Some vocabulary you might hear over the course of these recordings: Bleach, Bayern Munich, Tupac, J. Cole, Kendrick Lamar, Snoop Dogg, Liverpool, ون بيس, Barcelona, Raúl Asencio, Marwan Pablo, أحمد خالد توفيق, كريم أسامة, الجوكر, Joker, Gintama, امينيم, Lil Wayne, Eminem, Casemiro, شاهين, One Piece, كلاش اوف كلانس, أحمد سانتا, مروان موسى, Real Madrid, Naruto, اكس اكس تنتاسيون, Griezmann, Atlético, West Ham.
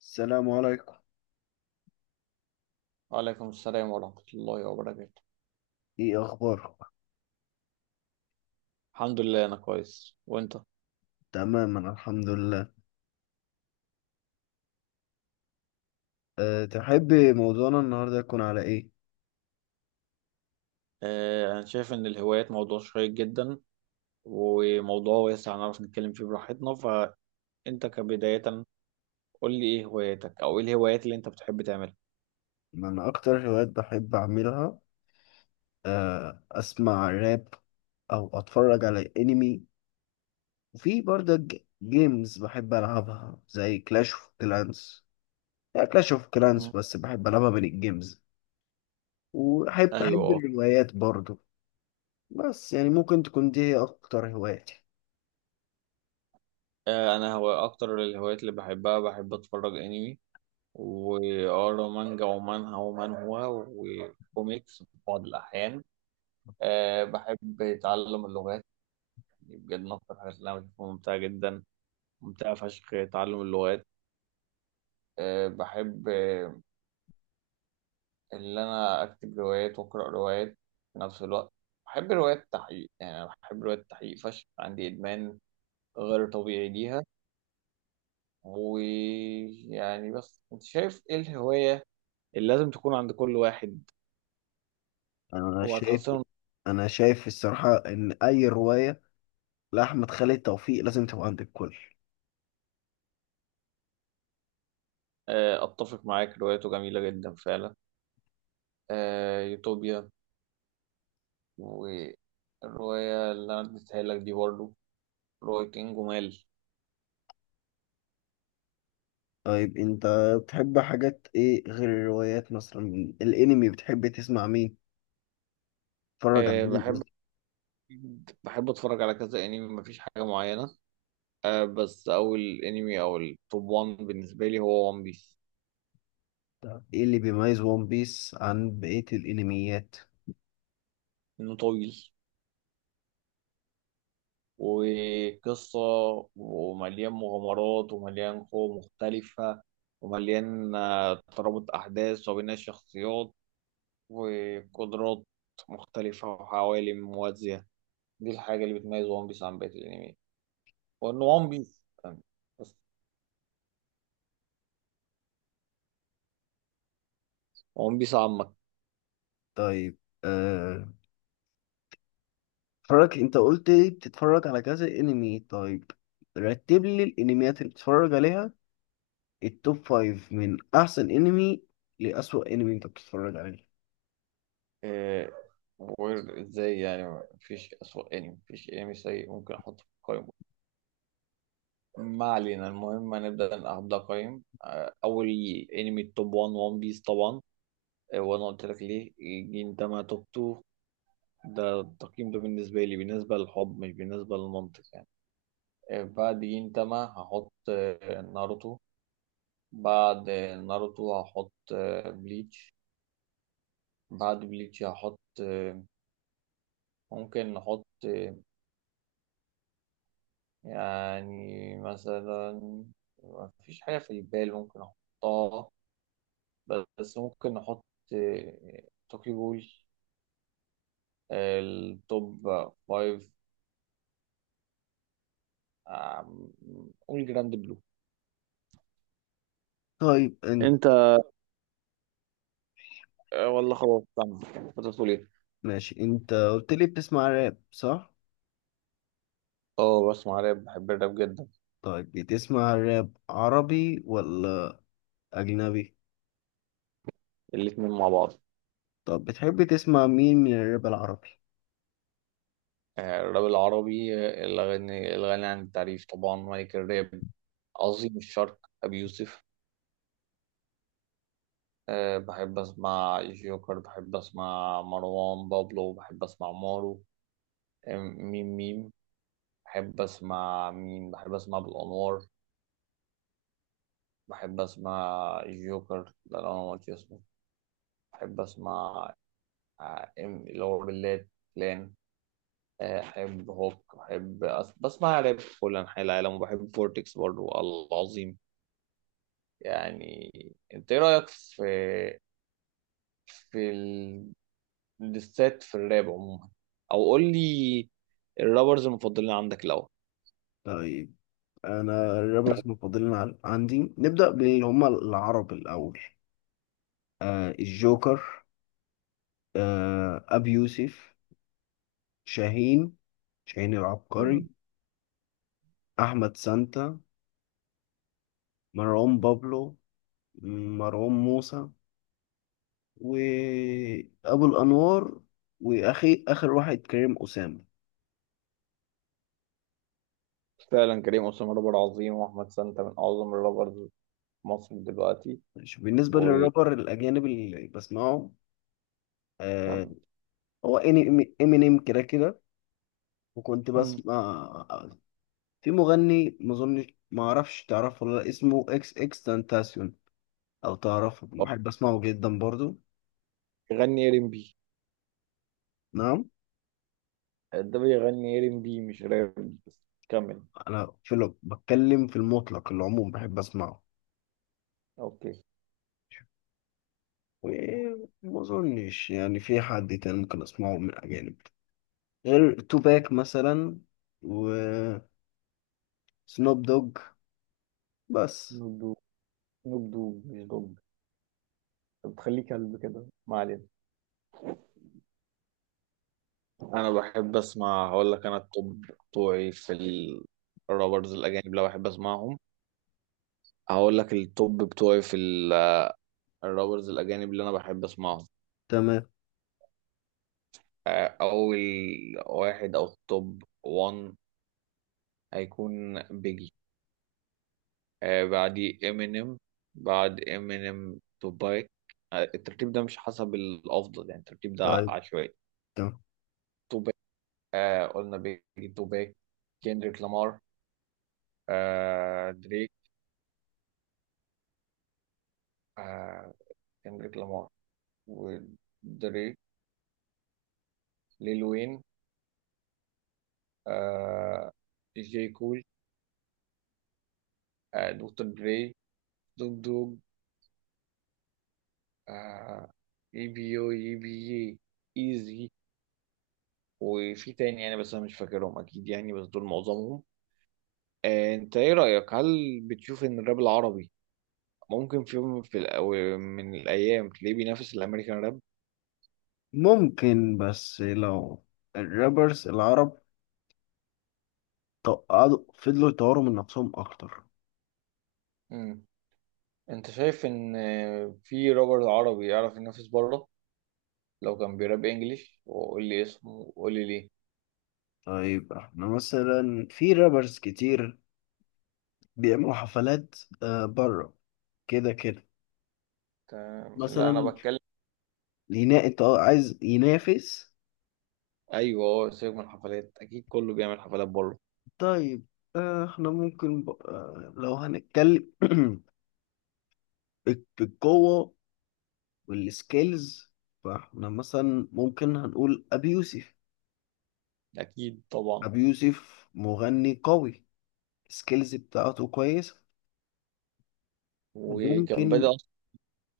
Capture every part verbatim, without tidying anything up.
السلام عليكم. وعليكم السلام ورحمة الله وبركاته. ايه اخبارك؟ الحمد لله أنا كويس وأنت؟ تماما الحمد لله. أه، تحبي موضوعنا النهارده يكون على ايه؟ آه، أنا شايف إن الهوايات موضوع شيق جدا وموضوع واسع نعرف نتكلم فيه براحتنا، فأنت كبداية قول لي إيه هواياتك أو إيه الهوايات اللي أنت بتحب تعملها؟ من اكتر الهوايات بحب اعملها أه اسمع راب، او اتفرج على انمي، وفي برضه جيمز بحب العبها زي كلاش اوف كلانس. يعني كلاش اوف كلانس مم. بس بحب العبها من الجيمز. وبحب بحب أيوه. الروايات برضه. بس يعني ممكن تكون دي هي اكتر هواياتي. آه، أنا هو أكتر الهوايات اللي بحبها بحب أتفرج أنمي وأقرا مانجا ومانهوا ومانهوا وكوميكس في بعض الأحيان. آه، بحب أتعلم اللغات، دي بجد من أكتر الحاجات اللي أنا بشوفها ممتعة جدا، ممتع فشخ تعلم اللغات. أه بحب آه، اللي أنا أكتب روايات وأقرأ روايات في نفس الوقت. بحب روايات التحقيق، يعني أنا بحب روايات التحقيق فشخ، عندي إدمان غير طبيعي ليها. ويعني بس أنت شايف إيه الهواية اللي لازم تكون عند كل واحد؟ انا هو شايف هتحسن. انا شايف الصراحه ان اي روايه لا أحمد خالد توفيق لازم تبقى عندك كل. أه، أتفق معاك، روايته جميلة جدا فعلا. أه، يوتوبيا، والرواية اللي أنا اديتها لك دي برضه رواية إنجمال. طيب أنت بتحب حاجات إيه غير الروايات؟ مثلا من الأنمي بتحب تسمع مين؟ تتفرج على أه، مين بحب قصدي؟ بحب اتفرج على كذا انمي، مفيش حاجه معينه. آه، بس اول انمي او التوب واحد بالنسبه لي هو ون بيس. إيه اللي بيميز ون بيس عن بقية الأنميات؟ انه طويل وقصه ومليان مغامرات ومليان قوى مختلفه ومليان آه، ترابط احداث وبناء شخصيات وقدرات مختلفه وعوالم موازيه. دي الحاجه اللي بتميز ون بيس عن بقيه الانمي، وانه ون بيس بس، ون بيس عامه. طيب أه... اتفرج. أنت قلت لي بتتفرج على كذا أنمي، طيب رتب لي الأنميات اللي بتتفرج عليها، التوب فايف من أحسن أنمي لأسوأ أنمي أنت بتتفرج عليه. إيه وير ازاي؟ يعني مفيش أسوأ انمي، مفيش انمي سيء ممكن احطه في القائمة. ما علينا، المهم هنبدأ نبدأ قائمة. آه، أول انمي التوب واحد ون بيس طبعا. آه، وأنا قلت لك ليه. إيه، ده ما توب اتنين. ده التقييم ده بالنسبة لي، بالنسبة للحب مش بالنسبة للمنطق يعني. آه، بعد جينتاما هحط آه، ناروتو. بعد آه، ناروتو هحط آه، بليتش. بعد بليتش هحط آه، ممكن نحط آه، يعني مثلا ما فيش حاجة في البال ممكن أحطها. بس ممكن نحط توكي بول. التوب فايف. آم، قول جراند بلو. طيب أنت، انت. آه، والله خلاص، استنى كنت بتقول ايه؟ ماشي، أنت قلت لي بتسمع راب صح؟ اه، بسمع راب، بحب الراب جدا. طيب بتسمع راب عربي ولا أجنبي؟ الاتنين مع بعض. طب بتحب تسمع مين من الراب العربي؟ آه، الراب العربي، آه، الغني الغني عن التعريف طبعا ملك الراب، عظيم الشرق أبي يوسف. أه، بحب أسمع جوكر، بحب أسمع مروان بابلو، بحب أسمع مارو. أه، ميم ميم بحب أسمع مين، بحب أسمع بالأنوار. بحب أسمع جوكر، ده اللي أنا قلت اسمه. بحب أسمع أه، إم- اللي هو بالليل لان. أحب هوك، بحب أس... بسمع راب في كل أنحاء العالم، وبحب فورتكس برضو العظيم. يعني أنت إيه رأيك في في للست في الراب عموما؟ او قول لي الرابرز المفضلين عندك الاول. طيب أنا الرابرز المفضلين عن- عندي نبدأ باللي هما العرب الأول. آه الجوكر، آه أبي يوسف شاهين، شاهين العبقري، مم. أحمد سانتا، مروان بابلو، مروان موسى، وأبو الأنوار، وأخي آخر واحد كريم أسامة. فعلا كريم أسامة رابر عظيم، وأحمد سانتا من أعظم الرابرز في مصر دلوقتي. ماشي. بالنسبة وكم. للرابر الأجانب اللي بسمعه، آه، هو إني- امينيم كده كده، وكنت مم. بسمع في مغني ما اظنش ما اعرفش تعرفه ولا لأ، اسمه اكس اكس تنتاسيون. او تعرفه؟ بحب اسمعه جدا برضو. بيغني ار ام بي؟ نعم، ده بيغني ار ام بي مش راب، بس كمل. انا في لو بتكلم في المطلق العموم بحب اسمعه. اوكي. وما اظنش يعني في حد تاني ممكن اسمعه من اجانب غير توباك مثلا، وسنوب دوج بس. نوب دوب، نوب دوب مش دوب. طب تخليه كلب كده، ما علينا. انا بحب اسمع، هقول لك انا التوب بتوعي في الرابرز الاجانب لو بحب اسمعهم. هقول لك التوب بتوعي في الرابرز الأجانب اللي أنا بحب أسمعهم. تمام. آه، أول واحد أو التوب واحد هيكون بيجي. آه، بعديه إمينيم. بعد إمينيم توباك. آه، الترتيب ده مش حسب الأفضل، يعني الترتيب ده ع- طيب عشوائي. تمام. توباك. آه، قلنا بيجي توباك، كيندريك لامار، آه، دريك. آه، كيندريك لامار ودريك، ليل وين، آه، جي كول، آه، دكتور دري، دوج. آه، اي بي يو اي بي يي، ايزي. وفي تاني يعني بس انا مش فاكرهم اكيد، يعني بس دول معظمهم. آه، انت ايه رأيك، هل بتشوف ان الراب العربي ممكن في يوم في الأو- من الايام تلاقيه بينافس الامريكان راب؟ ممكن، بس لو الرابرز العرب طب قعدوا فضلوا يطوروا من نفسهم اكتر. امم، انت شايف ان آه، في رابر عربي يعرف ينافس بره لو كان بيراب انجليش؟ وقول لي اسمه وقول لي ليه. طيب احنا مثلا في رابرز كتير بيعملوا حفلات آه بره كده كده، تمام، لا انا مثلا بتكلم. ينا... انت عايز ينافس. ايوه، اه سيبك من الحفلات، اكيد كله بيعمل حفلات بره. طيب، آه احنا ممكن ب... آه لو هنتكلم بال- بالقوة والسكيلز، فاحنا مثلا ممكن هنقول ابي يوسف. اكيد طبعا. ابي يوسف مغني قوي، السكيلز بتاعته كويسة. وكان بادئ ممكن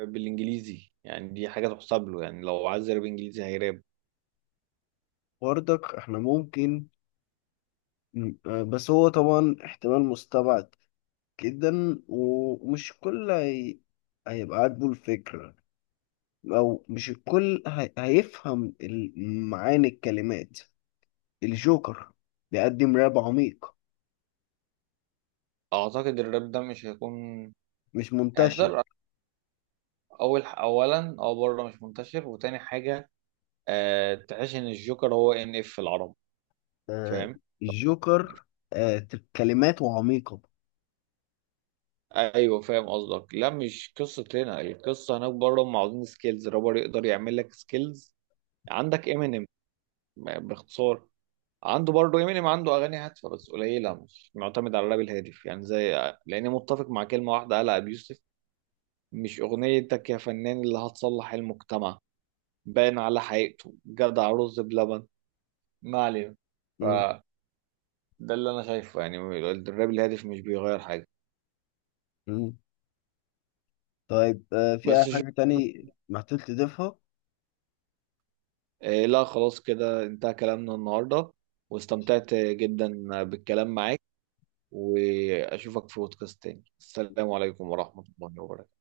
بالانجليزي يعني، دي حاجه تحسب له، يعني لو عايز يراب انجليزي هيراب. برضك احنا ممكن. مم. آه، بس هو طبعا احتمال مستبعد جدا، ومش الكل هي... هيبقى عاجبه الفكرة، أو مش الكل هي... هيفهم ال- معاني الكلمات. الجوكر بيقدم راب عميق، اعتقد الراب ده مش هيكون مش يعني منتشر. تقدر، اول اولا او بره مش منتشر، وتاني حاجه أه تحس ان الجوكر هو ان اف في العرب؟ آه، فاهم. الجوكر، آه، ت- كلماته عميقة. ايوه فاهم قصدك، لا مش قصه هنا، القصه هناك بره هم عاوزين سكيلز، رابر يقدر يعمل لك سكيلز. عندك امينيم باختصار، عنده برضه امينيم عنده اغاني هادفه بس قليله، مش معتمد على الراب الهادف يعني. زي لاني متفق مع كلمه واحده قالها ابي يوسف، مش أغنيتك يا فنان اللي هتصلح المجتمع. باين على حقيقته جدع رز بلبن، ما علينا. مم. فده اللي أنا شايفه يعني، الراب الهادف مش بيغير حاجة. مم. طيب، آه، في أي بس جو... حاجة تاني محتاج تضيفها؟ آه لا خلاص كده انتهى كلامنا النهاردة. واستمتعت جدا بالكلام معاك وأشوفك في بودكاست تاني. السلام عليكم ورحمة الله وبركاته.